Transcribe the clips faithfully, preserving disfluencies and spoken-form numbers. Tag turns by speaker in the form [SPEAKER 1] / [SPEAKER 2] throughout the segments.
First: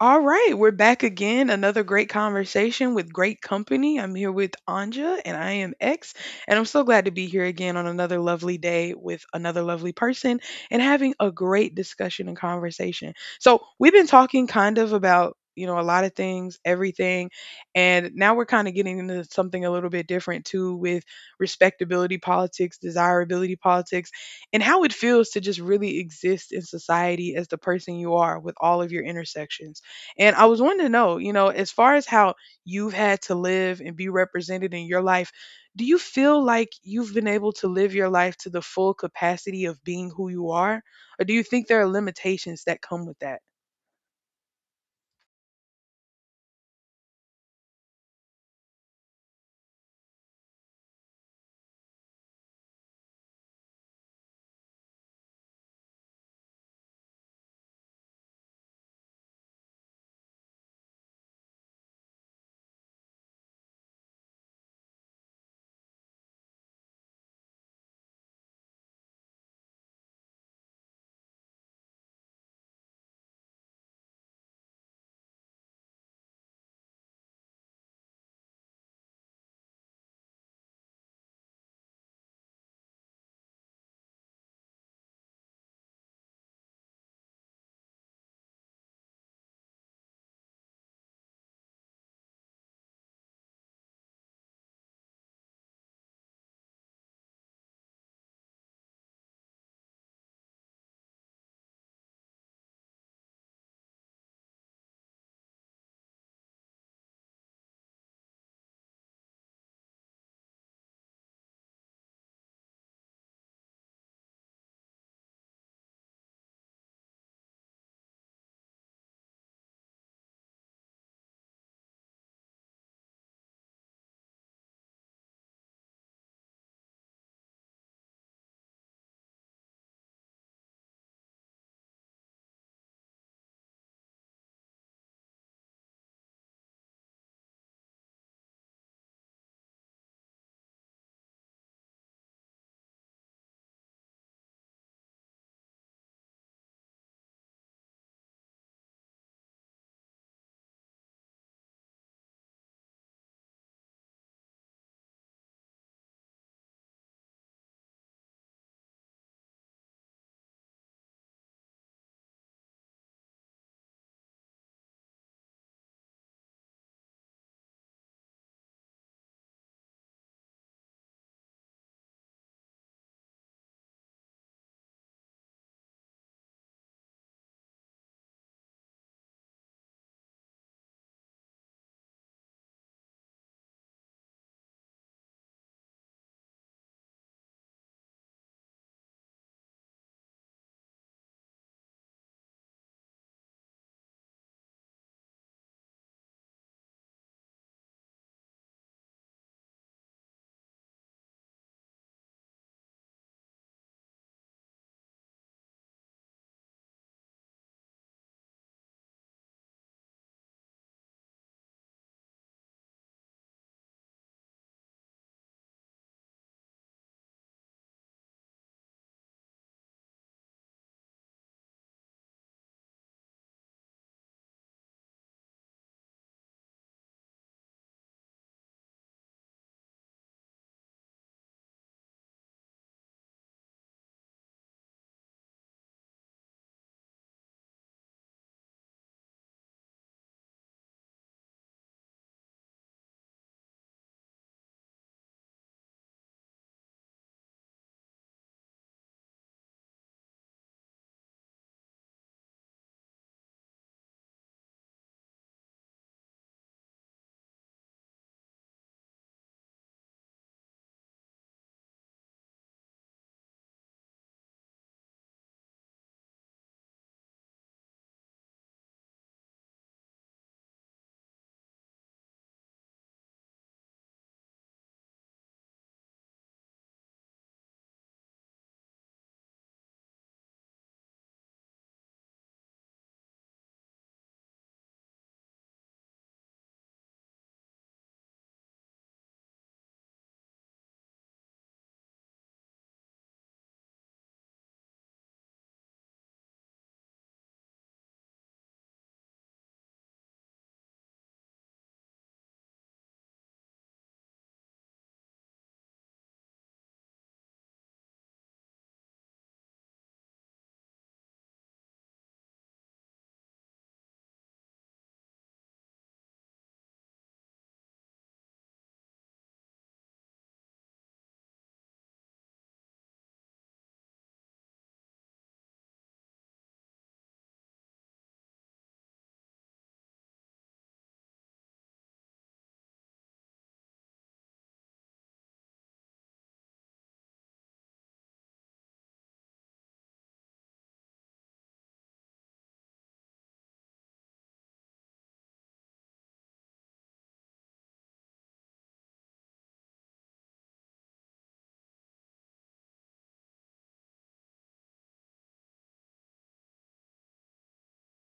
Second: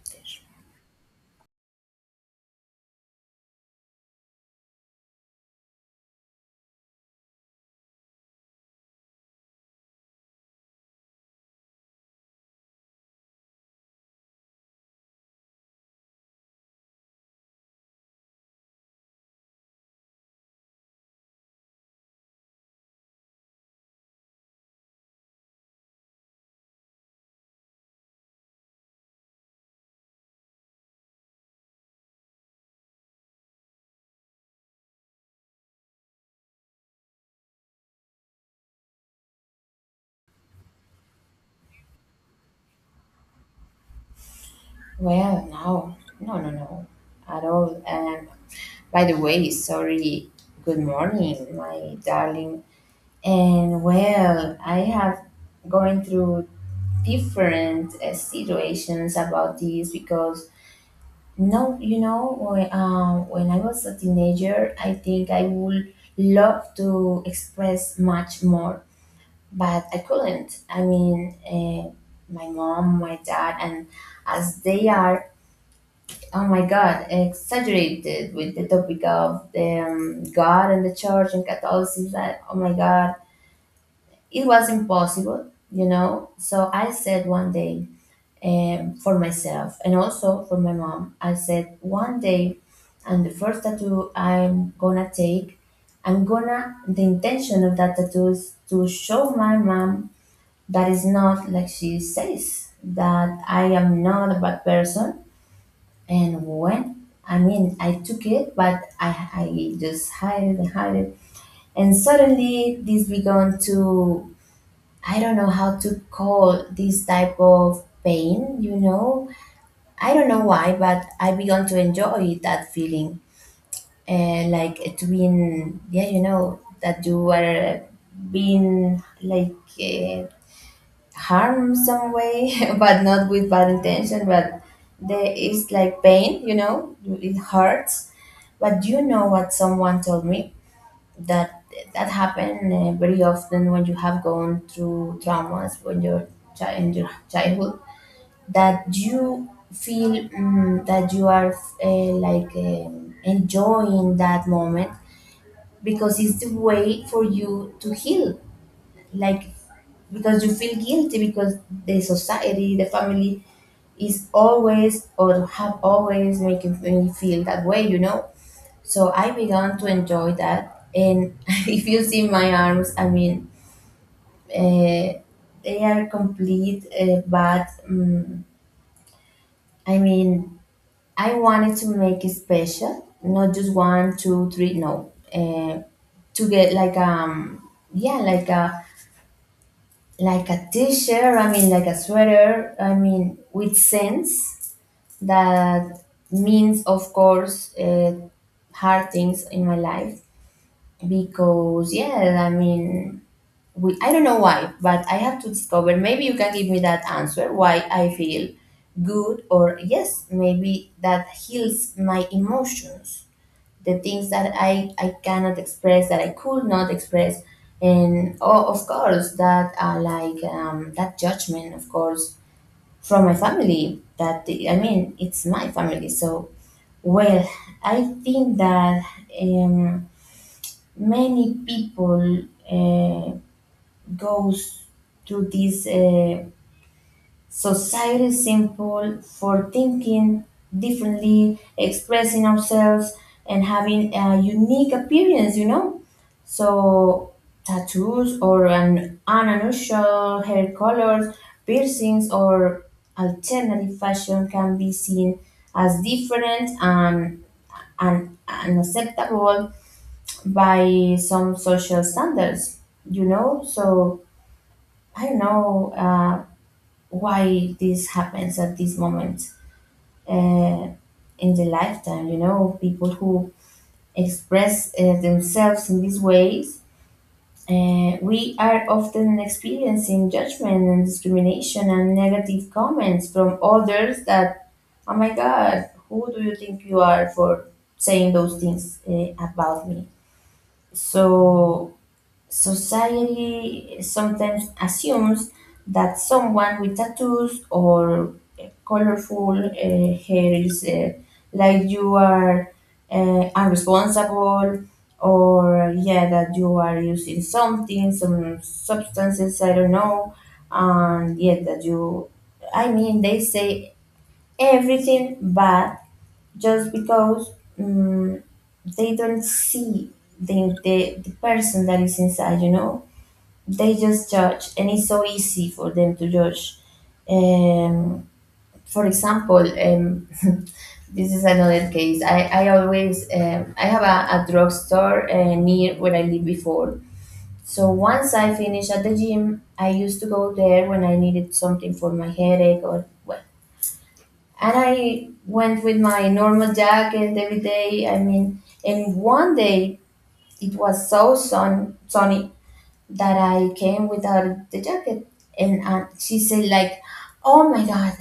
[SPEAKER 1] All right, we're back again. Another great conversation with great company. I'm here with Anja and I am X, and I'm so glad to be here again on another lovely day with another lovely person and having a great discussion and conversation. So, we've been talking kind of about, you know, a lot of things, everything, and now we're kind of getting into something a little bit different too with respectability politics, desirability politics, and how it feels to just really exist in society as the person you are with all of your intersections. And I was wanting to know, you know, as far as how you've had to live and be represented in your life, do you feel like you've been able to live your life to the full capacity of being who you are? Or do you think there are limitations that come with that?
[SPEAKER 2] Well, no, no, no, no, at all. And by the way, sorry, good morning, my darling. And well, I have going through different uh, situations about this because no, you know, when, um, when I was a teenager, I think I would love to express much more, but I couldn't. I mean, uh, my mom, my dad, and as they are, oh my God, exaggerated with the topic of the um, God and the church and Catholicism. That, oh my God, it was impossible, you know. So I said one day, um, for myself and also for my mom. I said one day, and the first tattoo I'm gonna take, I'm gonna. The intention of that tattoo is to show my mom that it's not like she says, that I am not a bad person. And when I mean, I took it, but I I just hide it and hide it, and suddenly this began to, I don't know how to call this type of pain. You know, I don't know why, but I began to enjoy that feeling, and like it being, yeah, you know that you were being like. Uh, Harm some way, but not with bad intention. But there is like pain, you know, it hurts. But you know what someone told me, that that happen uh, very often when you have gone through traumas when you're chi- in your childhood, that you feel mm that you are uh, like um enjoying that moment because it's the way for you to heal, like because you feel guilty because the society, the family is always, or have always making me feel that way, you know. So I began to enjoy that, and if you see my arms, I mean, uh, they are complete. Uh, but um, I mean, I wanted to make it special, not just one, two, three. No, uh, to get like um, yeah, like a like a t-shirt, I mean like a sweater, I mean with sense, that means of course uh, hard things in my life, because yeah I mean, we, I don't know why but I have to discover, maybe you can give me that answer why I feel good, or yes, maybe that heals my emotions, the things that I, I cannot express, that I could not express. And oh, of course that uh, like um, that judgment of course from my family, that I mean it's my family so, well, I think that um, many people uh, goes through this uh, Society is simple for thinking differently, expressing ourselves, and having a unique appearance, you know? So, tattoos or an unusual hair colors, piercings, or alternative fashion can be seen as different and, and unacceptable by some social standards, you know? So, I don't know. Uh, why this happens at this moment uh, in the lifetime. You know, people who express uh, themselves in these ways, uh, we are often experiencing judgment and discrimination and negative comments from others. That, oh my God, who do you think you are for saying those things uh, about me? So, society sometimes assumes that someone with tattoos or colorful uh, hair is uh, like you are uh, unresponsible, or yeah, that you are using something, some substances, I don't know, and yeah that you, I mean they say everything bad just because, mm they don't see the, the, the person that is inside, you know. They just judge, and it's so easy for them to judge. um, for example, um, this is another case. I, I always, um, I have a, a drugstore uh, near where I lived before. So once I finish at the gym, I used to go there when I needed something for my headache or what. And I went with my normal jacket every day. I mean, and one day it was so sun, sunny that I came without the jacket. And uh, she said like, oh my God,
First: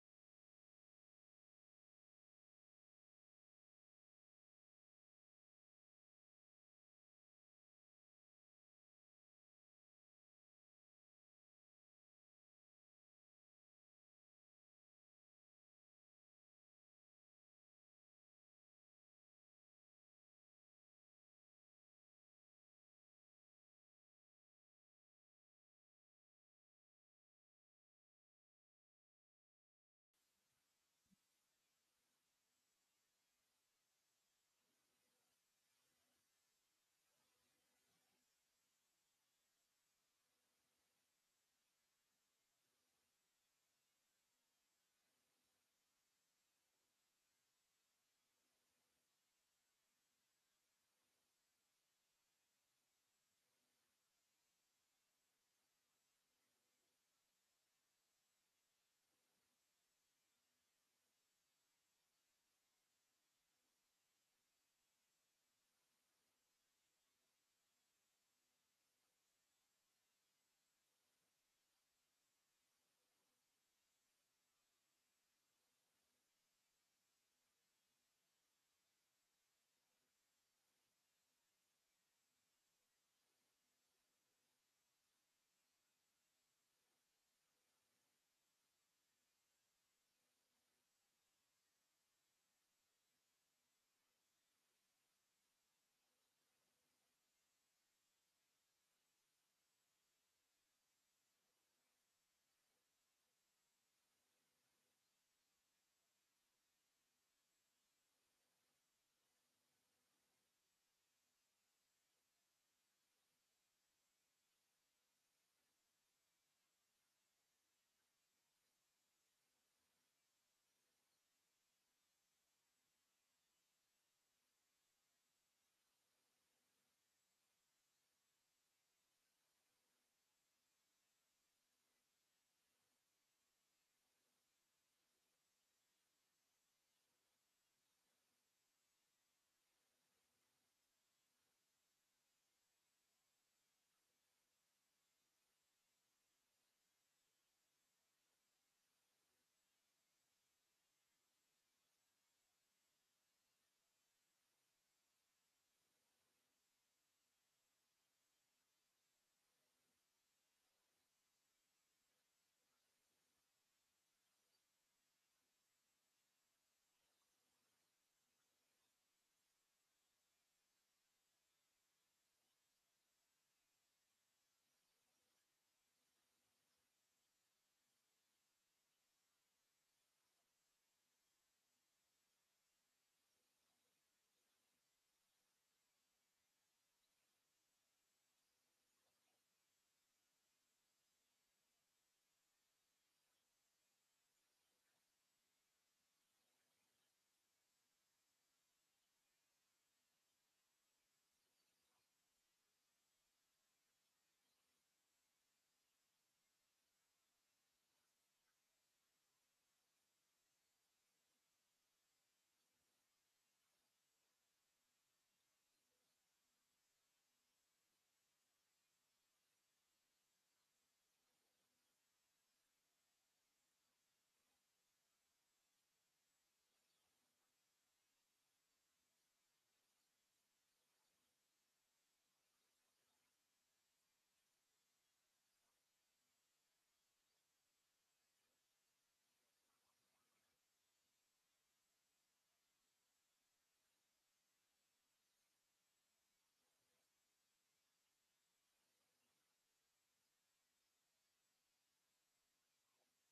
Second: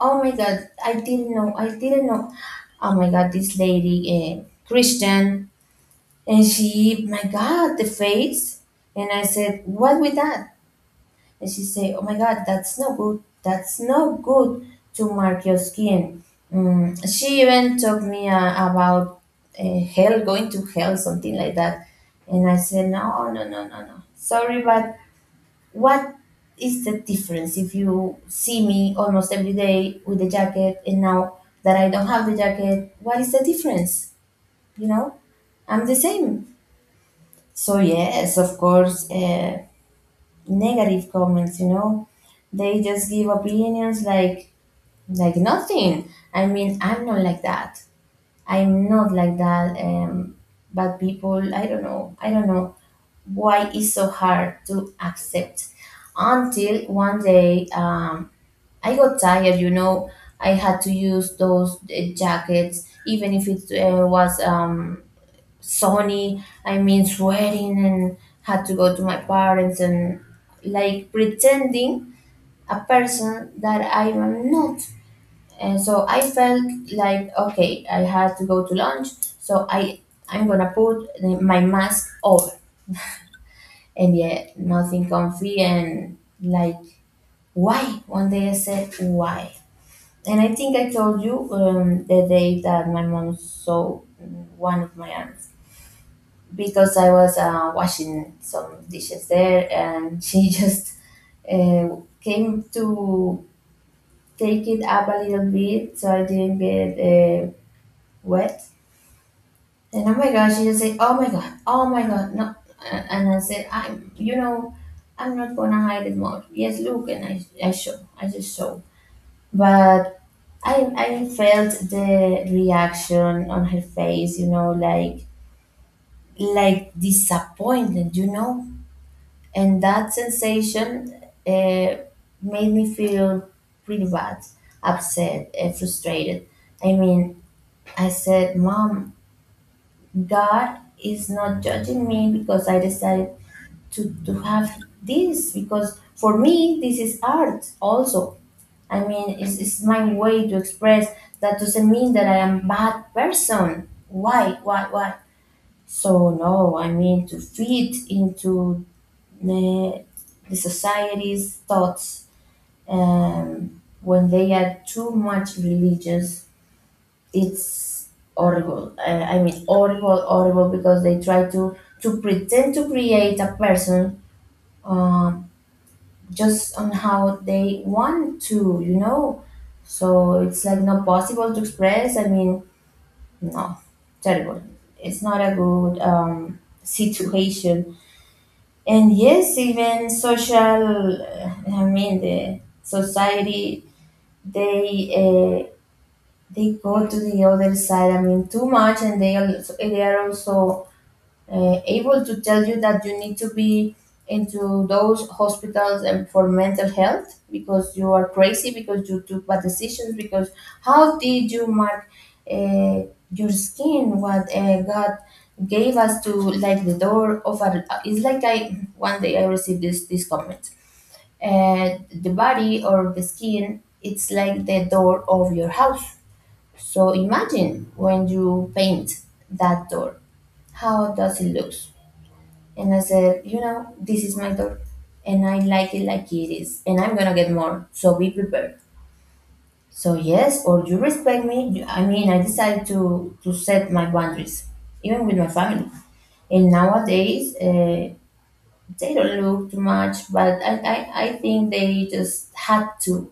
[SPEAKER 2] oh my God, I didn't know, I didn't know. Oh my God, this lady, uh, Christian. And she, my God, the face. And I said, what with that? And she said, oh my God, that's no good. That's no good to mark your skin. Mm. She even told me uh, about uh, hell, going to hell, something like that. And I said, no, no, no, no, no. Sorry, but what is the difference if you see me almost every day with the jacket, and now that I don't have the jacket, what is the difference? You know, I'm the same. So, yes, of course, uh, negative comments, you know, they just give opinions like like nothing. I mean, I'm not like that. I'm not like that. Um, but people, I don't know. I don't know why it's so hard to accept, until one day, um, I got tired, you know. I had to use those uh, jackets, even if it uh, was um, sunny. I mean, sweating, and had to go to my parents and like pretending a person that I am not. And so I felt like, okay, I had to go to lunch, so I I'm gonna put the- my mask over, and yet nothing comfy, and like why? One day I said why. And I think I told you um, the day that my mom saw one of my aunts, because I was uh, washing some dishes there, and she just uh, came to take it up a little bit so I didn't get uh, wet. And oh my gosh, she just said, oh my god, oh my god, no. And and I said, I'm, you know, I'm not gonna hide it more. Yes, look. And I, I show, I just show. But I I felt the reaction on her face, you know, like like disappointment, you know, and that sensation uh, made me feel pretty bad, upset, uh, frustrated. I mean, I said, "Mom, God is not judging me because I decided to to have this, because for me this is art also. I mean, it's, it's my way to express. That doesn't mean that I am bad person. Why? Why? Why? So no, I mean to fit into the, the society's thoughts. Um, when they are too much religious, it's horrible. Uh, I mean, horrible, horrible, because they try to to pretend to create a person um just on how they want to, you know. So it's like not possible to express. I mean, no, terrible. It's not a good um, situation. And yes, even social. uh, I mean, the society they uh, they go to the other side. I mean, too much, and they al- they are also uh, able to tell you that you need to be into those hospitals and for mental health, because you are crazy, because you took bad decisions, because how did you mark uh, your skin, what uh, god gave us, to like the door of our, it's like, I one day I received this this comment, uh, the body or the skin, it's like the door of your house. So imagine when you paint that door, how does it look? And I said, you know, this is my door, and I like it like it is, and I'm gonna get more. So be prepared. So yes, or you respect me. you- I mean, I decided to to set my boundaries, even with my family. And nowadays, uh, they don't look too much, but I, I, I think they just had to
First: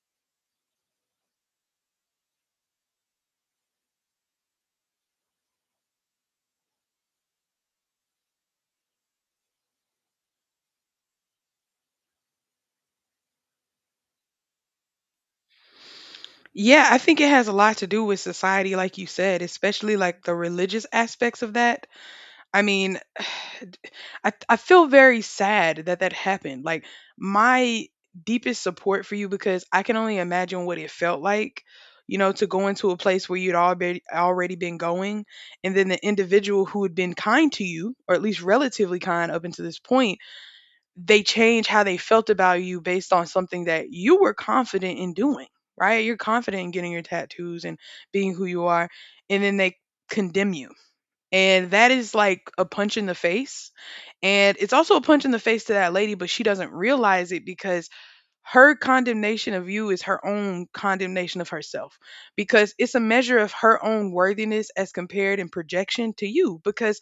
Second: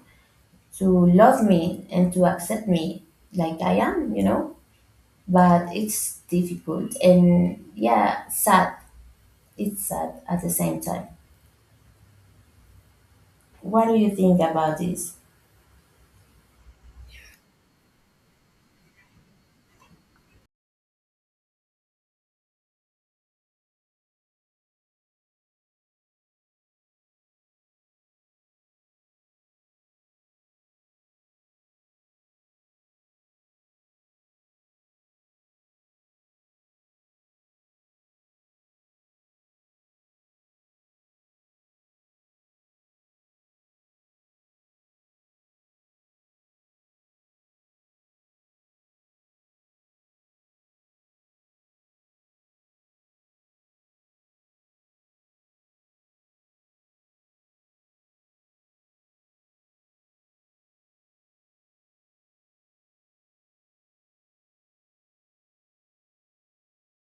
[SPEAKER 2] to love me and to accept me like I am, you know. But it's difficult, and yeah, sad. It's sad at the same time. What do you think about this?
[SPEAKER 1] Yeah, I think it has a lot to do with society, like you said, especially like the religious aspects of that. I mean, I I feel very sad that that happened. Like my deepest support for you because I can only imagine what it felt like, you know, to go into a place where you'd already already been going, and then the individual who had been kind to you, or at least relatively kind up until this point, they change how they felt about you based on something that you were confident in doing. Right? You're confident in getting your tattoos and being who you are, and then they condemn you and that is like a punch in the face. And it's also a punch in the face to that lady, but she doesn't realize it because her condemnation of you is her own condemnation of herself because it's a measure of her own worthiness as compared in projection to you because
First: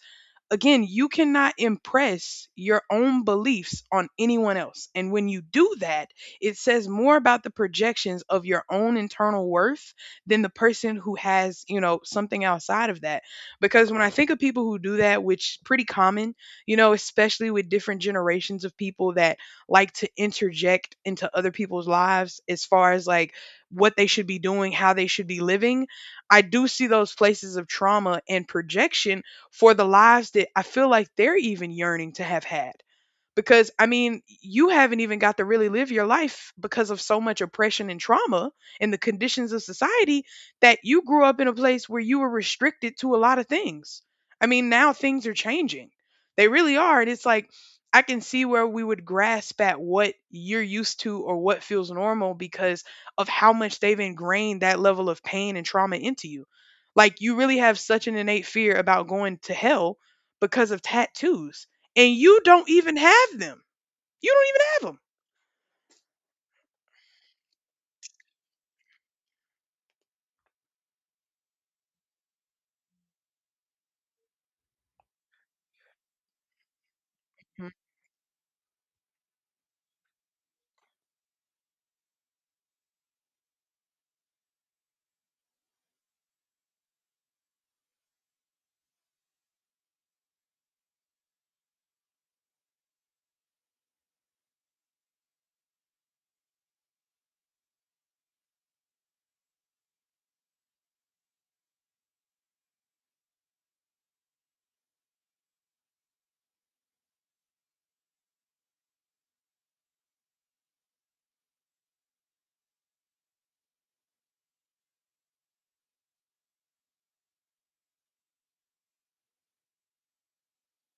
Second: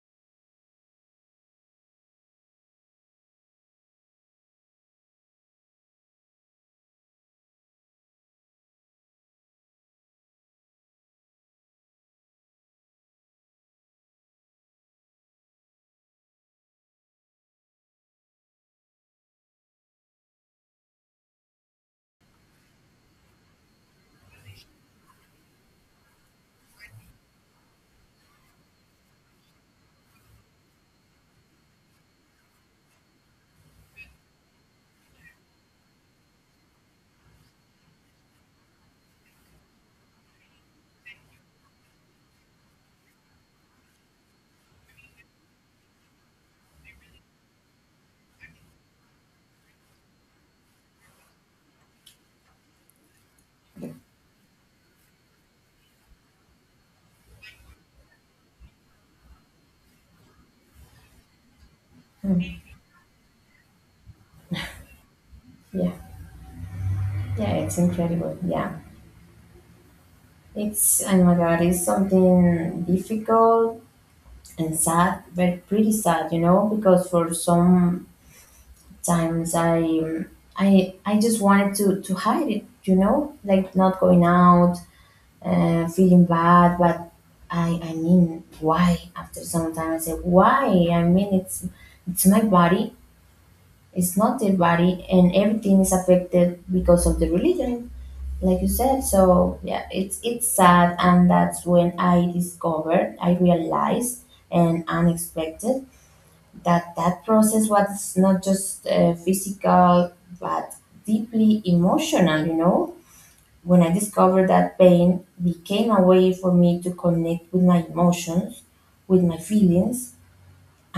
[SPEAKER 1] again, you cannot impress your own beliefs on anyone else. And when you do that, it says more about the projections of your own internal worth than the person who has, you know, something outside of that. Because when I think of people who do that, which pretty common, you know, especially with different generations of people that like to interject into other people's lives as far as like what they should be doing, how they should be living, I do see those places of trauma and projection for the lives that I feel like they're even yearning to have had because I mean, you haven't even got to really live your life because of so much oppression and trauma and the conditions of society that you grew up in a place where you were restricted to a lot of things. I mean, now things are changing. They really are. And it's like, I can see where we would grasp at what you're used to or what feels normal because of how much they've ingrained that level of pain and trauma into you. Like, you really have such an innate fear about going to hell because of tattoos and you don't even have them. You don't even have them.
[SPEAKER 2] Yeah, yeah, it's incredible. Yeah, it's, oh my god, it's something difficult and sad, but pretty sad, you know, because for
[SPEAKER 1] Mhm.
[SPEAKER 2] some times I, um, I, I just wanted to to hide it, you know, like not going out, uh, feeling bad, but I, I mean, why? After some time, I said, why? I mean, it's, it's my body. It's not their body, and everything is affected because of the religion, like you said. So yeah, it's it's sad. And that's when I discovered, I realized and unexpected, that that process was not just uh, physical, but deeply emotional, you know. When I discovered that, pain became a way for me to connect with my emotions, with my feelings,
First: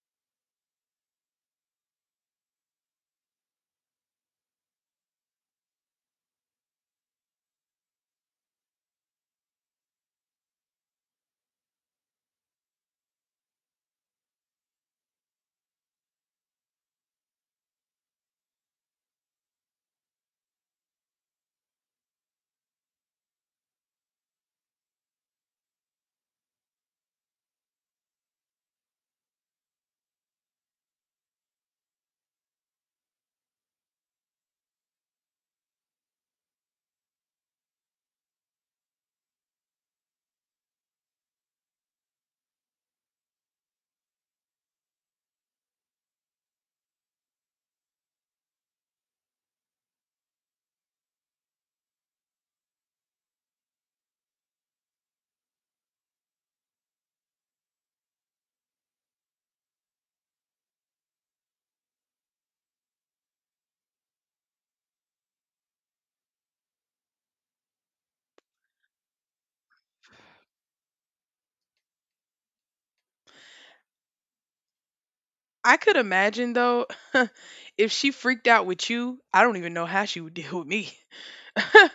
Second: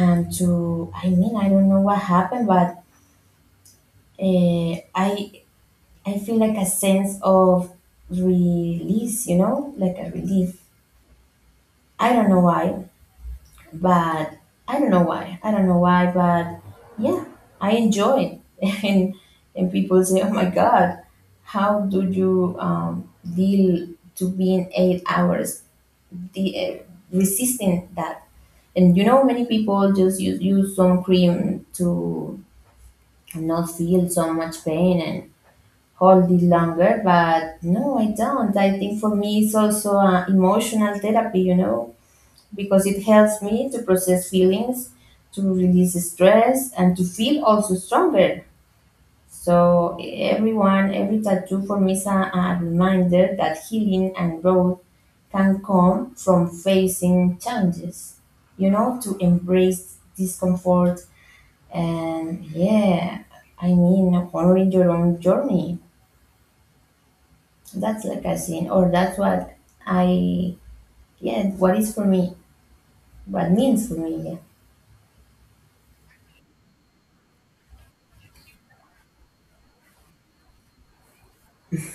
[SPEAKER 2] and to, I mean I don't know what happened, but uh, i I feel like a sense of release, you know, like a relief. I don't know why, but I don't know why. I don't know why, but yeah, I enjoy it. And and people say, "Oh my God, how do you um, deal to being eight hours de- uh, resisting that?" And you know, many people just use use some cream to not feel so much pain hold it longer. But no, I don't, I think for me it's also uh, emotional therapy, you know, because it helps me to process feelings, to release stress, and to feel also stronger. So everyone, every tattoo for me is a, a reminder that healing and growth can come from facing challenges, you know, to embrace discomfort. And yeah, I mean, honoring your own journey. That's like I seen, or that's what I, yeah, what is for me, what means for me,
[SPEAKER 1] I could imagine though, if she freaked out with you, I don't even know how she would deal with me. I'm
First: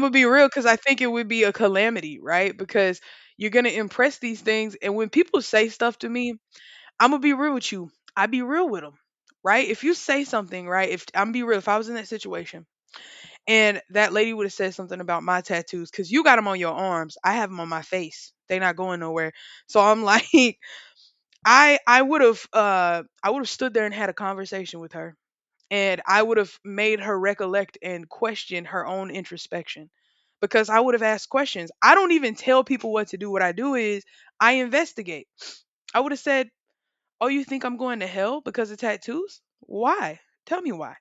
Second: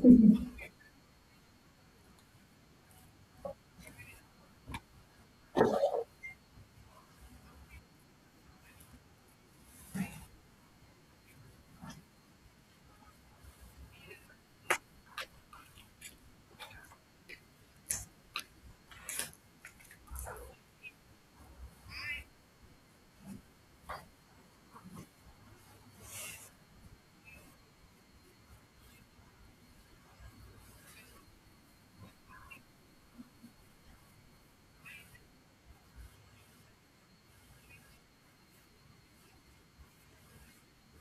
[SPEAKER 1] gonna be real because I think it would be a calamity, right? Because you're gonna impress these things, and when people say stuff to me, I'm gonna be real with you. I be real with them, right? If you say something, right? If I'm be real, if I was in that situation and that lady would have said something about my tattoos, because you got them on your arms, I have them on my face. They not going nowhere. So I'm like, I I would have uh I would have stood there and had a conversation with her and I would have made her recollect and question her own introspection because I would have asked questions. I don't even tell people what to do. What I do is I investigate. I would have said, "Oh, you think I'm going to hell because of tattoos? Why? Tell me why."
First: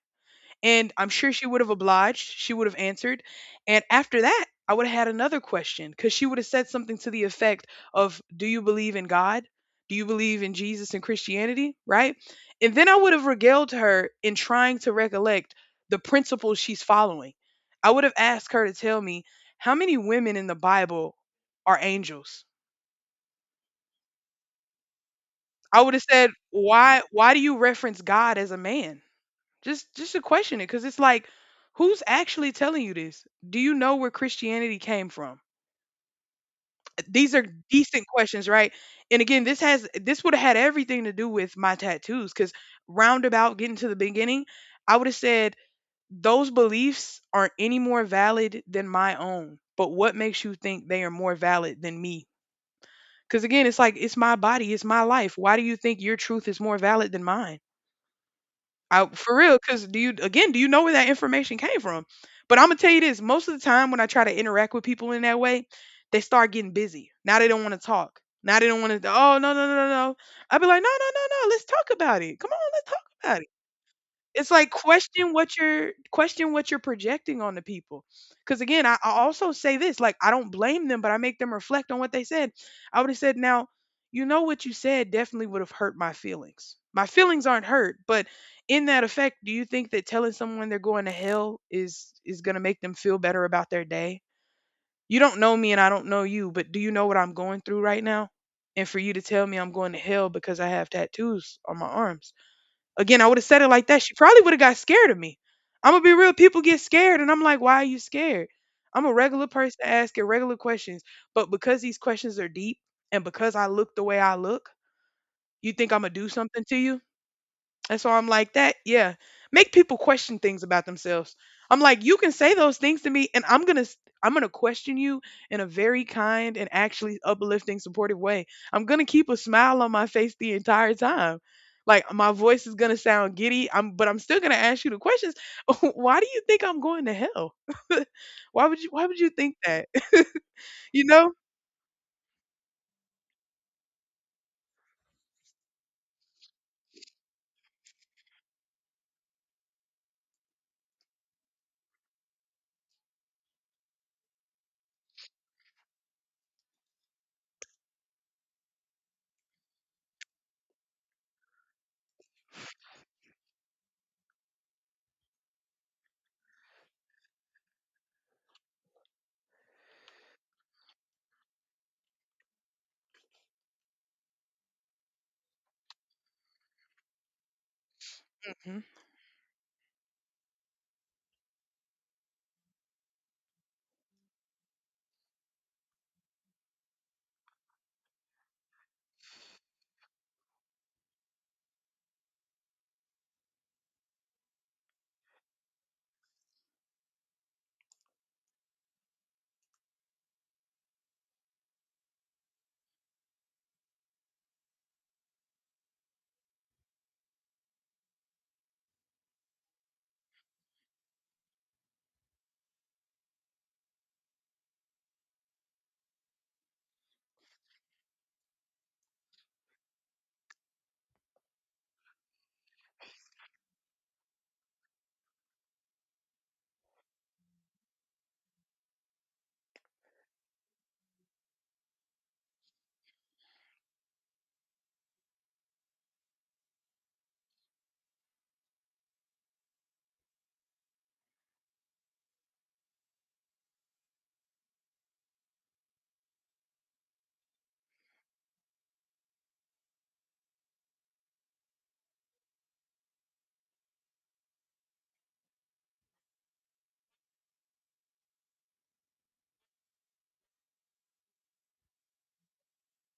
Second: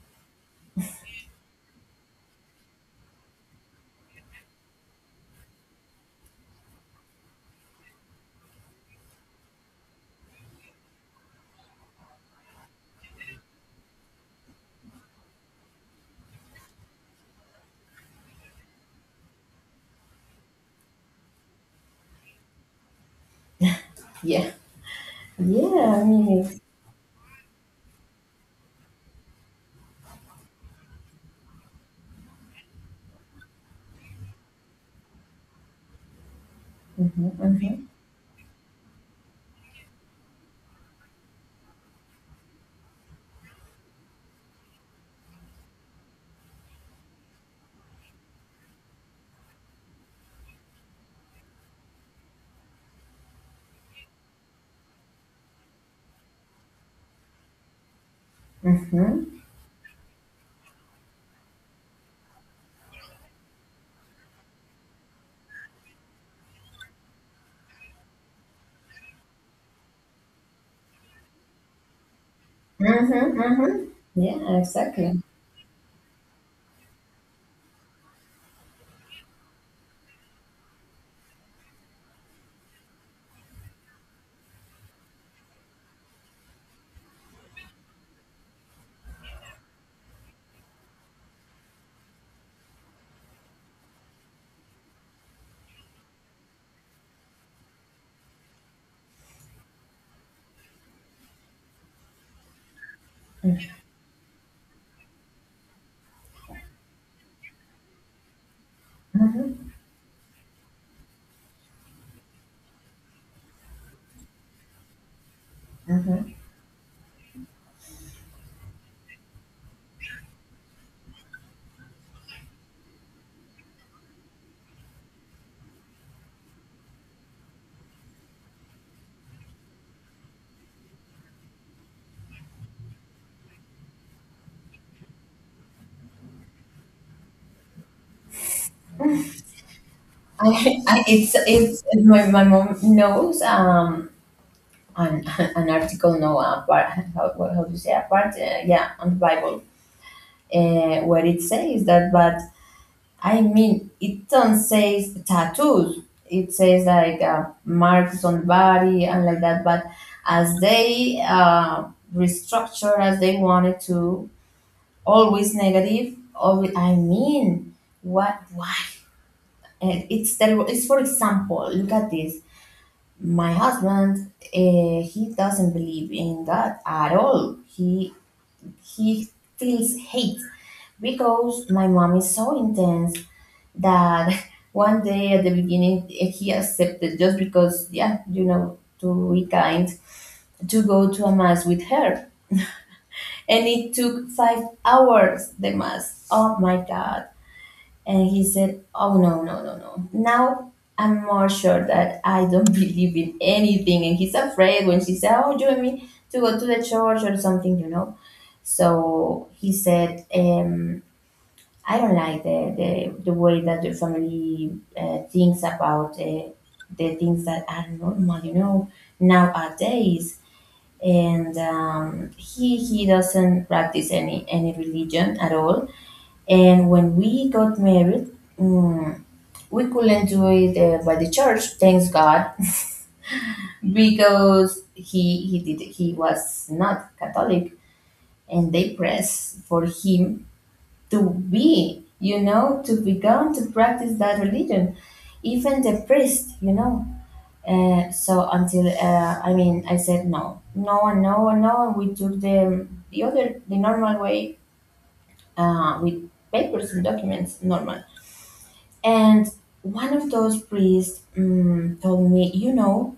[SPEAKER 1] And I'm sure she would have obliged. She would have answered. And after that, I would have had another question because she would have said something to the effect of, do you believe in God? Do you believe in Jesus and Christianity? Right? And then I would have regaled her in trying to recollect the principles she's following. I would have asked her to tell me how many women in the Bible are angels.
[SPEAKER 2] yeah. Yeah,
[SPEAKER 1] I would
[SPEAKER 2] yeah,
[SPEAKER 1] have
[SPEAKER 2] I
[SPEAKER 1] said,
[SPEAKER 2] mean, it's,
[SPEAKER 1] Why why do you reference God as a man? Just just to question it because it's like, who's actually telling you this? Do you know where Christianity came from?
[SPEAKER 2] mm-hmm,
[SPEAKER 1] These are
[SPEAKER 2] mm-hmm,
[SPEAKER 1] decent questions, right? And again, this has this would have had everything to do with my tattoos because roundabout getting to the beginning, I would have said those beliefs aren't any more valid than my own. But what makes you think they are more valid than me? Because again, it's like it's my body, it's my life. Why do you think your truth is more valid than mine? I
[SPEAKER 2] mm-hmm,
[SPEAKER 1] for real, because do you again, do you know where that information came from? But I'm gonna tell you this, most of the time when I try to interact with people in that way, they start getting busy. Now they don't want to talk. Now they don't want to. Oh, no, no, no, no! No! I'd be like, no, no, no, no. Let's talk about it. Come on, let's talk
[SPEAKER 2] mm-hmm,
[SPEAKER 1] about it.
[SPEAKER 2] mm-hmm.
[SPEAKER 1] It's
[SPEAKER 2] Yeah,
[SPEAKER 1] like
[SPEAKER 2] exactly.
[SPEAKER 1] question what you're question what you're projecting on the people. Cause again, I, I also say this, like I don't blame them, but I make them reflect on what they said. I would have said, now, you know what you said definitely would have hurt my feelings. My feelings aren't hurt, but in that effect, do you think that telling someone they're going to hell is is gonna make them feel better about their day? You don't know me and I don't know you, but do you know what I'm going through right now? And for you to tell me I'm going to hell because I have tattoos on my arms, again, I would have said it
[SPEAKER 2] Mm-hmm,
[SPEAKER 1] like that. She probably would have got scared of me. I'm gonna be real. People get scared, and I'm like, why are you scared? I'm a regular person asking regular questions, but because these questions are deep, and because I look the way I look, you think I'm gonna do
[SPEAKER 2] mm-hmm.
[SPEAKER 1] something to you? And so I'm like, that, yeah. Make people question things about themselves. I'm like, you can say those things to me and I'm going to I'm going to question you in a very kind and actually uplifting supportive way. I'm going to keep a smile on my face the entire time. Like my voice is going to sound giddy, I'm but I'm still going to ask you the questions. Why do you think I'm going to hell? Why would you why would you think that?
[SPEAKER 2] I, I,
[SPEAKER 1] You know?
[SPEAKER 2] it's, it's, my, my mom knows, um, an, an article, no, a part, how, what- how to say, a part, uh, yeah, on the Bible, uh, where it says that. But I mean, it don't say tattoos. It says like uh, marks on body and like that. But as they uh, restructure as they wanted to, always negative. Always, I mean, what? Why? And it's terrible. It's, for example, look at this. My husband, uh, he doesn't believe in God at all. He
[SPEAKER 1] Mhm.
[SPEAKER 2] he feels hate because my mom is so intense that one day at the beginning, eh, he accepted just because, yeah, you know, to be kind, to go to a mass with her. And it took five hours the mass, oh my god. And he said, oh, no, no, no, no, now I'm more sure that I don't believe in anything. And he's afraid when she said, oh, you and me to go to the church or something, you know. So he said, um I don't like the, the, the way that your family uh, thinks about uh, the things that are normal, you know, nowadays. And um, he he doesn't practice any any religion at all. And when we got married, mm, we couldn't do it uh, by the church. Thanks God, because he he did he was not Catholic, and they press for him to be, you know, to begun to practice that religion, even the priest, you know. Uh, so until, uh, I mean, I said no, no, and no, and no, and we took the the other the normal way uh, with papers and documents, normal. And one of those priests, um, told me, you know,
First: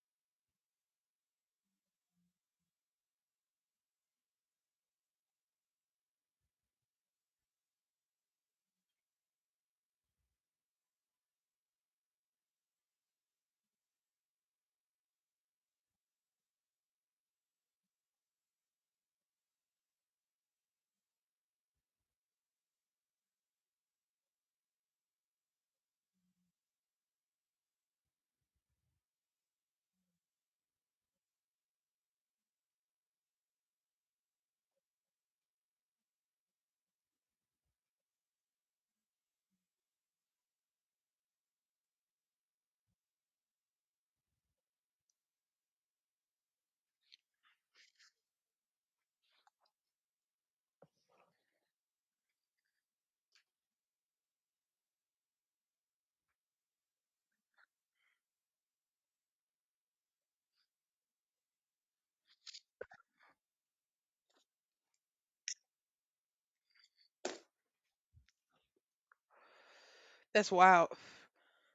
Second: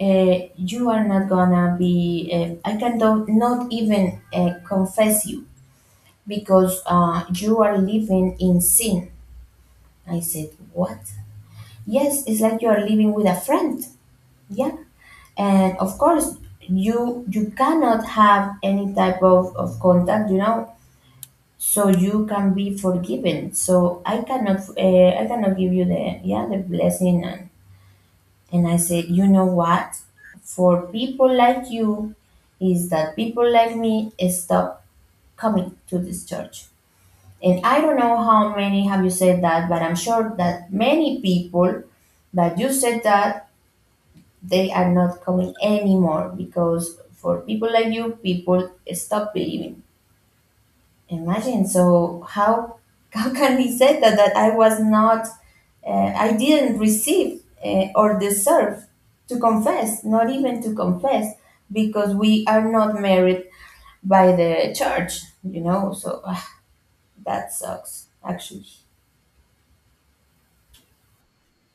[SPEAKER 2] uh, you are not gonna be. Uh, I can do- not even uh, confess you because uh, you are living in sin. I said, what? Yes, it's like you are living with a friend. Yeah. And of course, you you cannot have any type of, of contact, you know, so you can be forgiven. So I cannot, uh, I cannot give you the, yeah, the blessing. and, and I said, you know what? For people like you is that people like me stop coming to this church. And I don't know how many have you said that, but I'm sure that many people that you said that, they are not coming anymore, because for people like you, people stop believing. Imagine. So how how can we say that that I was not, uh, I didn't receive uh, or deserve to confess, not even to confess, because we are not married by the church, you know. So, ah, that sucks, actually.
[SPEAKER 1] That's wild.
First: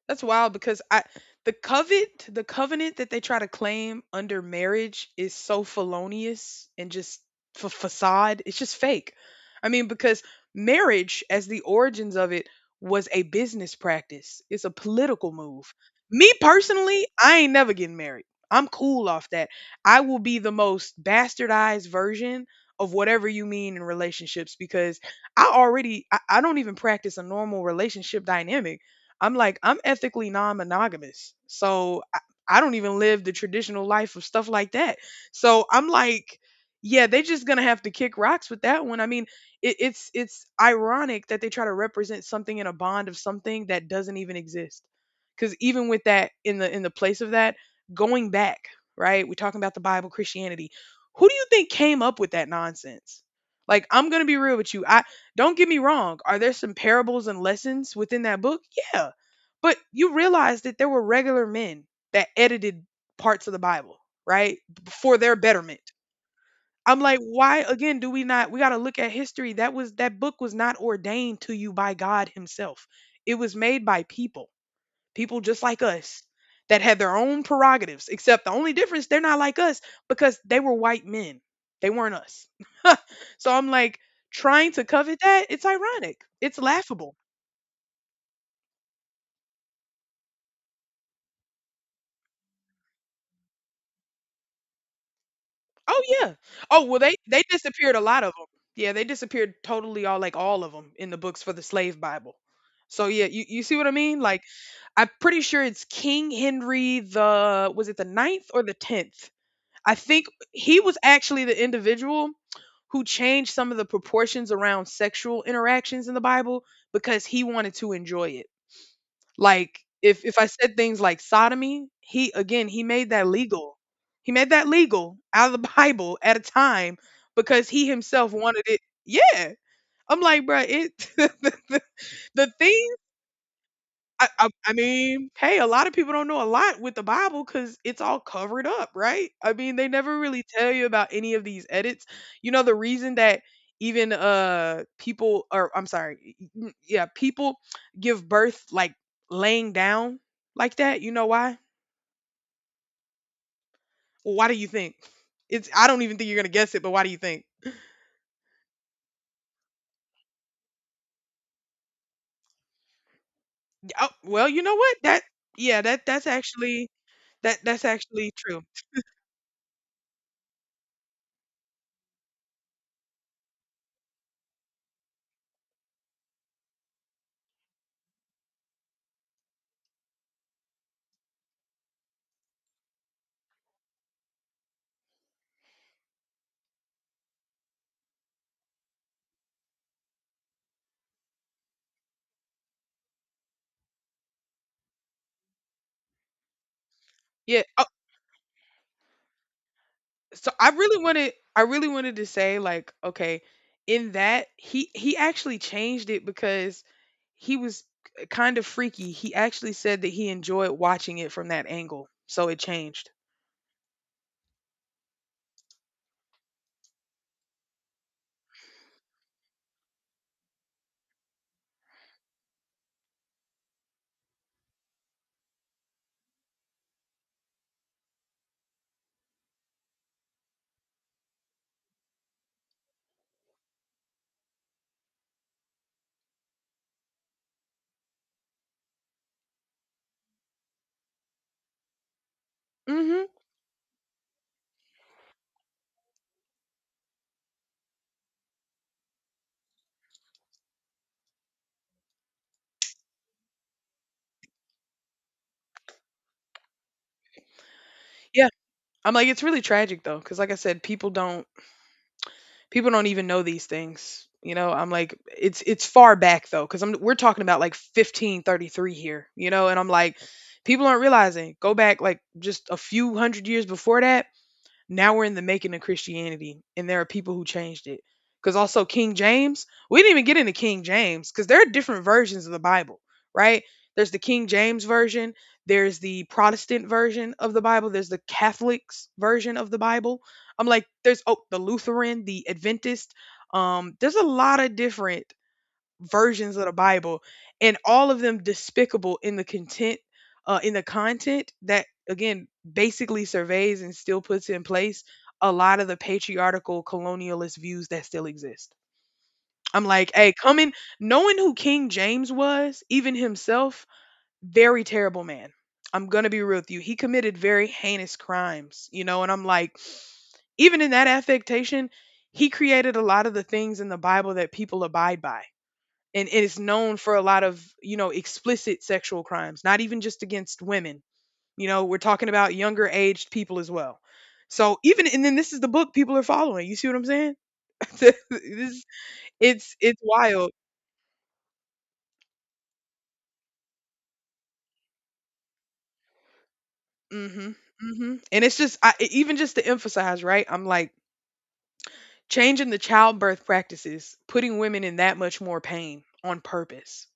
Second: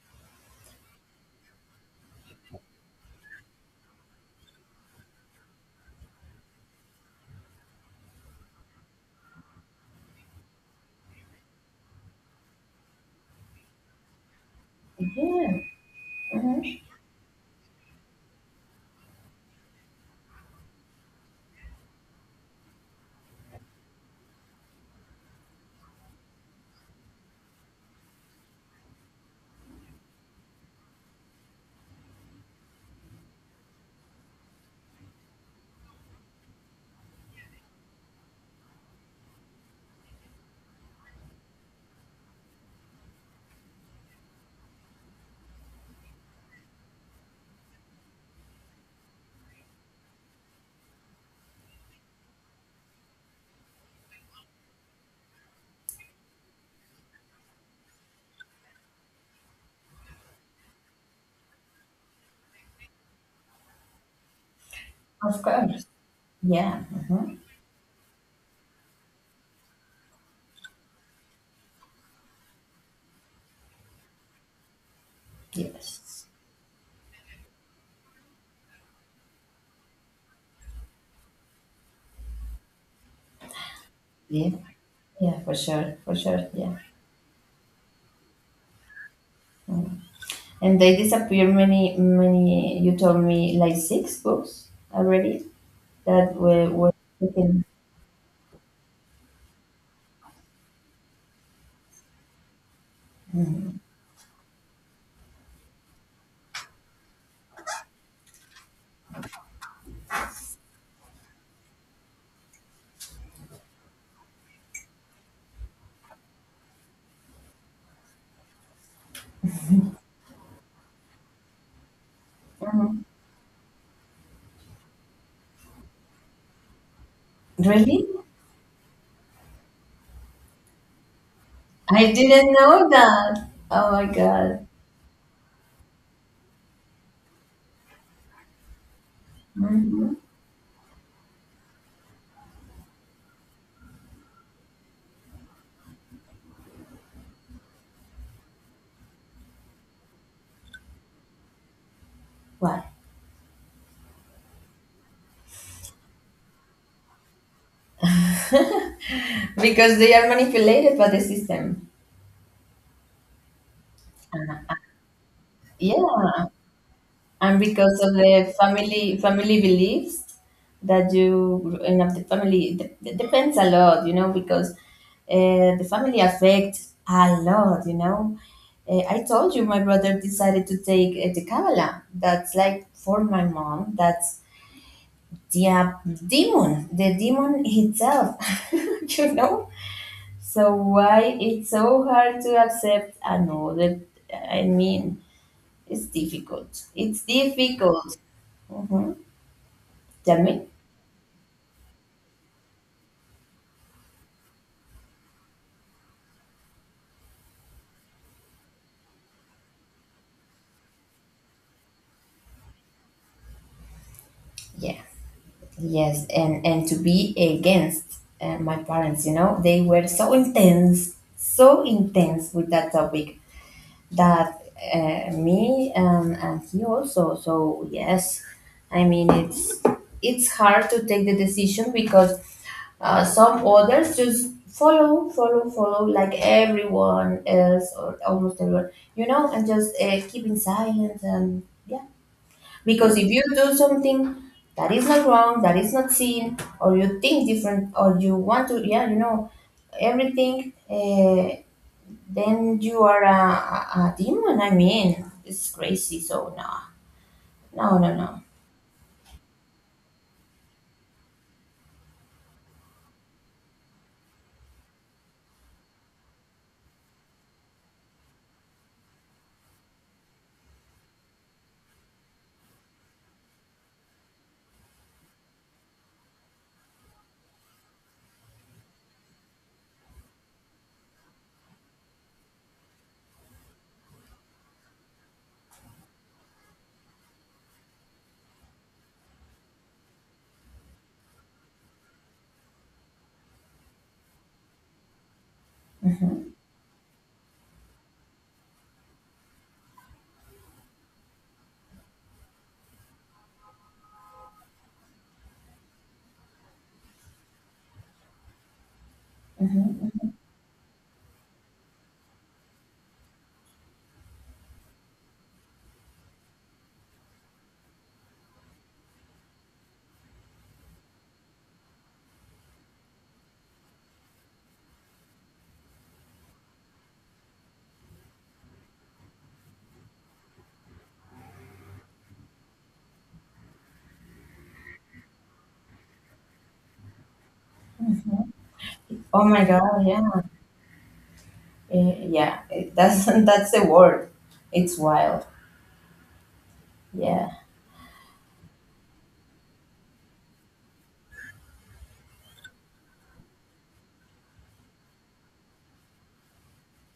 [SPEAKER 1] That's wild because I the covet the covenant that they try to claim under marriage is so felonious and just fa facade. It's just fake. I mean, because marriage, as the origins of it, was a business practice. It's a political
[SPEAKER 2] Yeah.
[SPEAKER 1] move. Me
[SPEAKER 2] Mhm.
[SPEAKER 1] personally, I ain't never getting married. I'm cool off that. I will be the most bastardized version of whatever you mean in relationships because I already I, I don't even practice a normal relationship dynamic. I'm like, I'm ethically non monogamous. So I, I don't even live the traditional life of stuff like that. So I'm like, yeah, they just gonna have to kick rocks with that one. I mean, it, it's it's ironic that they try to represent something in a bond of something that doesn't even exist. Because even with that in the in the place of that, going back, right? We're talking about the Bible, Christianity. Who do you think came up with that nonsense? Like, I'm gonna be real with you. I Don't get me wrong. Are there some parables and lessons within that book? Yeah. But you realize that there were regular men that edited parts of the Bible, right? For their
[SPEAKER 2] Of
[SPEAKER 1] betterment.
[SPEAKER 2] course. Yeah.
[SPEAKER 1] I'm like,
[SPEAKER 2] Mhm.
[SPEAKER 1] why again do we not we got to look at history. That was that book was not ordained to you by God himself. It was made by people. People just like us
[SPEAKER 2] Yes.
[SPEAKER 1] that had their own prerogatives. Except the only difference they're not like us because they were white men. They weren't us. So I'm like
[SPEAKER 2] Yeah.
[SPEAKER 1] trying to covet
[SPEAKER 2] Yeah,
[SPEAKER 1] that,
[SPEAKER 2] for
[SPEAKER 1] it's
[SPEAKER 2] sure. For
[SPEAKER 1] ironic.
[SPEAKER 2] sure.
[SPEAKER 1] It's
[SPEAKER 2] Yeah.
[SPEAKER 1] laughable.
[SPEAKER 2] Mhm. And they disappear many, many, you told me like six books already
[SPEAKER 1] Oh,
[SPEAKER 2] that
[SPEAKER 1] yeah.
[SPEAKER 2] were,
[SPEAKER 1] Oh,
[SPEAKER 2] were
[SPEAKER 1] well, they they
[SPEAKER 2] taken.
[SPEAKER 1] disappeared a lot of them. Yeah, they disappeared totally all like all of them in the books for the slave Bible. So, yeah, you you see what I mean? Like, I'm pretty sure it's King Henry the was it the ninth or the tenth? I think he was actually the individual who changed some of the proportions around sexual interactions in the Bible because he wanted to enjoy it. Like if if I said things like sodomy, he again, he
[SPEAKER 2] Mhm.
[SPEAKER 1] made that legal. He made that legal out of the Bible at a time because he
[SPEAKER 2] Really?
[SPEAKER 1] himself wanted it. Yeah. I'm like, bruh, it
[SPEAKER 2] I
[SPEAKER 1] the,
[SPEAKER 2] didn't know
[SPEAKER 1] thing.
[SPEAKER 2] that. Oh my
[SPEAKER 1] I I
[SPEAKER 2] God.
[SPEAKER 1] I mean, hey, a lot of people don't know a lot with the Bible because it's all covered up, right? I mean, they
[SPEAKER 2] Mhm.
[SPEAKER 1] never really tell you about any of these edits. You know, the reason that even uh people or I'm sorry, y- y- yeah, people give birth like laying down like that. You know why?
[SPEAKER 2] Why?
[SPEAKER 1] Well, why do you think? It's I don't even think you're gonna guess it, but why do you think?
[SPEAKER 2] Because they are manipulated by the system.
[SPEAKER 1] Oh, well, you know what? That yeah, that that's
[SPEAKER 2] Yeah.
[SPEAKER 1] actually
[SPEAKER 2] And
[SPEAKER 1] that that's
[SPEAKER 2] because of the
[SPEAKER 1] actually true.
[SPEAKER 2] family family beliefs that you and of the family, it dep- it depends a lot, you know, because uh, the family affects a lot, you know. uh, I told you my brother decided to take uh, the kabbalah. That's like for my mom, that's the uh, demon the demon itself, you know. So why it's so hard to accept another? I mean, it's difficult, it's
[SPEAKER 1] Yeah.
[SPEAKER 2] difficult. Mhm.
[SPEAKER 1] So
[SPEAKER 2] Demi-
[SPEAKER 1] I really wanted I really wanted to say like, okay, in that he he actually changed it because he was kind of freaky. He actually said that he enjoyed watching it from that angle. So it changed.
[SPEAKER 2] yeah, yes, and and to be against uh, my parents, you know, they were so intense, so intense with that topic, that uh, me and and he also. So yes, I mean, it's it's hard to take the decision because uh, some others just follow, follow, follow, like everyone else or almost everyone, you know, and just uh, keeping silence, and yeah. Because if
[SPEAKER 1] Mhm.
[SPEAKER 2] you do something that is not wrong, that is not seen, or you think different, or you want to, yeah, you know, everything, uh, then you are a, a a demon. I mean, it's crazy. So, no, no, no, no.
[SPEAKER 1] Yeah. I'm like it's really tragic though cuz like I said people don't people don't even know these things. You know, I'm like it's it's far back though cuz I'm we're talking about like fifteen thirty-three here, you know, and I'm like people aren't realizing go back like just a few hundred years before that. Now we're in the making of Christianity, and there are people who changed it. Because also King James, we didn't even get into King James because there are different versions of the Bible, right? There's the King James version, there's the Protestant version of the Bible, there's the Catholic's version of the Bible. I'm like, there's oh, the Lutheran, the Adventist. Um, there's a lot of different
[SPEAKER 2] Hmm.
[SPEAKER 1] versions of the Bible, and all of them despicable in the content, uh, in the content that again basically surveys and still puts in place a lot of the patriarchal colonialist views that still exist. I'm like,
[SPEAKER 2] Hmm.
[SPEAKER 1] hey, coming knowing who King James was, even himself, very terrible man. I'm gonna be real with you. He committed very heinous crimes, you know, and I'm like, even in that affectation, he created a lot of the things in the Bible that people abide by, and it is known for a lot of, you know, explicit sexual crimes, not even just against women. You know, we're talking about younger aged people as well. So even and then this is the book people are following, you see what I'm saying?
[SPEAKER 2] Hmm.
[SPEAKER 1] This
[SPEAKER 2] Oh my
[SPEAKER 1] it's it's
[SPEAKER 2] God, yeah.
[SPEAKER 1] wild.
[SPEAKER 2] Uh, yeah, it- that's, that's the word. It's wild. Yeah.
[SPEAKER 1] Mhm. Mhm and it's just I, e, even just to emphasize, right, I'm like changing the childbirth practices, putting women in that much more pain on purpose.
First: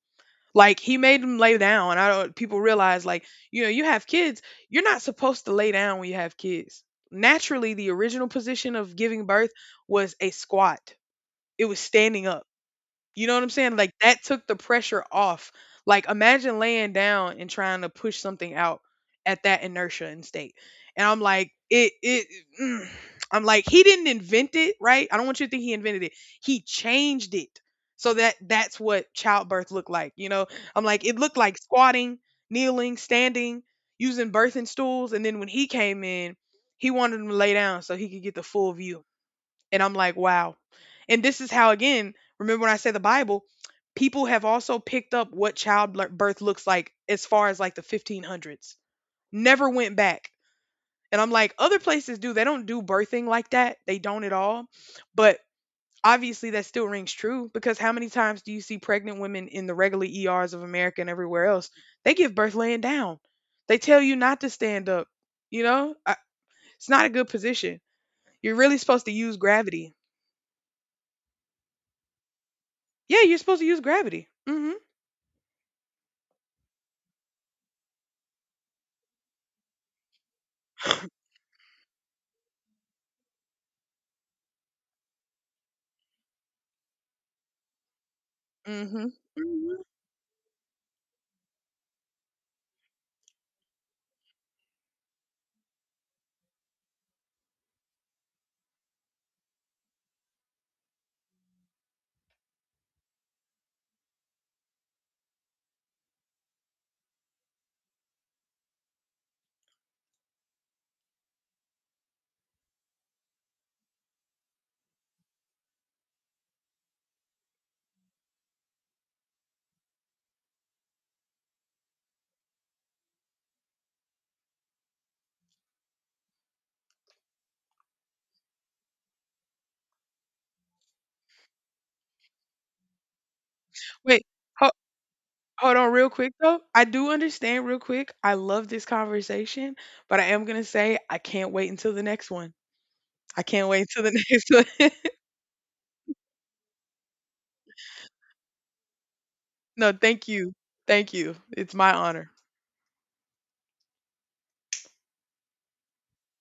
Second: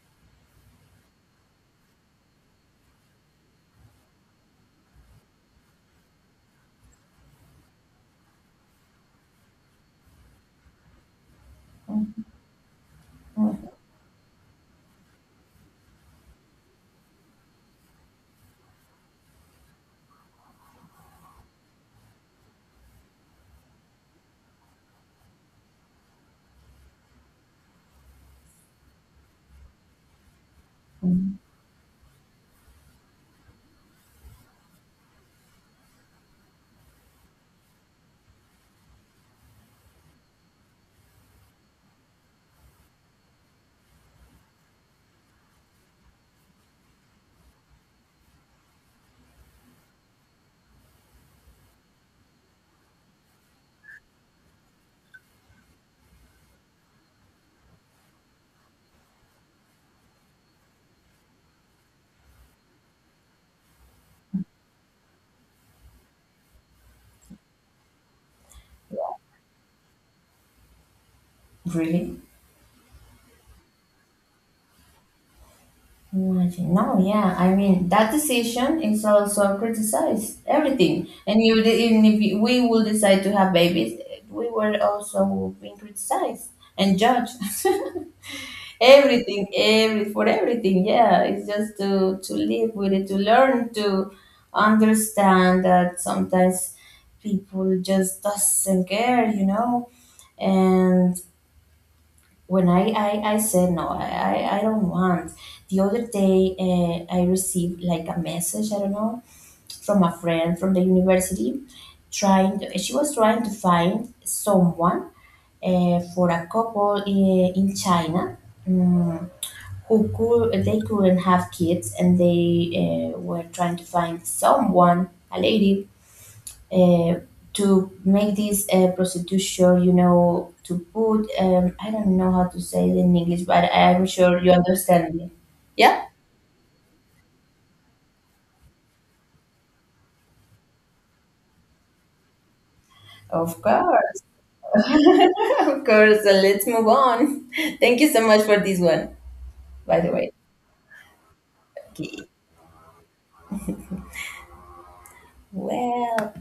[SPEAKER 1] Like he made him lay down. I don't people realize like, you know, you have kids, you're not supposed to lay down when you have kids. Naturally, the original position of giving birth was a squat. It was standing up, you know what I'm saying? Like that took the pressure off. Like imagine laying down and trying to push something out at that inertia and state. And I'm like, it it mm. I'm like, he didn't invent it, right? I don't want you to think he invented it. He changed it. So that that's what childbirth looked like, you know? I'm like, it looked
[SPEAKER 2] Mhm.
[SPEAKER 1] like squatting, kneeling, standing, using birthing stools, and then when he came in, he wanted him to lay down so he could get the full view. And I'm like, wow. And this is how, again, remember when I said the Bible, people have also picked up what childbirth looks like as far as like the fifteen hundreds, never went back. And I'm like, other places do. They don't do birthing like that. They don't at all. But obviously, that still rings true because how many times do you see pregnant women in the regular E Rs of America and everywhere else? They give birth laying down. They tell you not to stand up. You know, I, it's not a good position. You're really supposed to use gravity.
[SPEAKER 2] Really?
[SPEAKER 1] Yeah, you're supposed to use gravity. Mhm.
[SPEAKER 2] Imagine now, yeah. I mean, that decision is also criticized everything. And you, even if we will decide to have babies, we were also being criticized and judged.
[SPEAKER 1] Mhm.
[SPEAKER 2] Everything,
[SPEAKER 1] Mhm.
[SPEAKER 2] every for everything. Yeah, it's just to to live with it, to learn, to understand that sometimes people just doesn't care, you know. And when I, I, I said no, I, I I don't want. The other day, uh, I received like a message, I don't know, from a friend from the university trying to, she was trying to find someone uh, for a couple in, in China, um, who could, they couldn't have kids, and they uh, were trying to find someone, a lady, uh, to make this uh, prostitution, you know, to put, um, I don't know how to say it in English, but I'm
[SPEAKER 1] Wait.
[SPEAKER 2] sure you
[SPEAKER 1] Ho
[SPEAKER 2] understand me.
[SPEAKER 1] hold on
[SPEAKER 2] Yeah,
[SPEAKER 1] real quick though. I do understand real quick. I love this conversation, but I am gonna say I can't wait until the next one. I
[SPEAKER 2] of
[SPEAKER 1] can't wait until
[SPEAKER 2] course,
[SPEAKER 1] the next one.
[SPEAKER 2] of course. So let's move on. Thank you so much for this one,
[SPEAKER 1] No,
[SPEAKER 2] by the
[SPEAKER 1] thank
[SPEAKER 2] way.
[SPEAKER 1] you. Thank you. It's my
[SPEAKER 2] Okay,
[SPEAKER 1] honor.
[SPEAKER 2] well.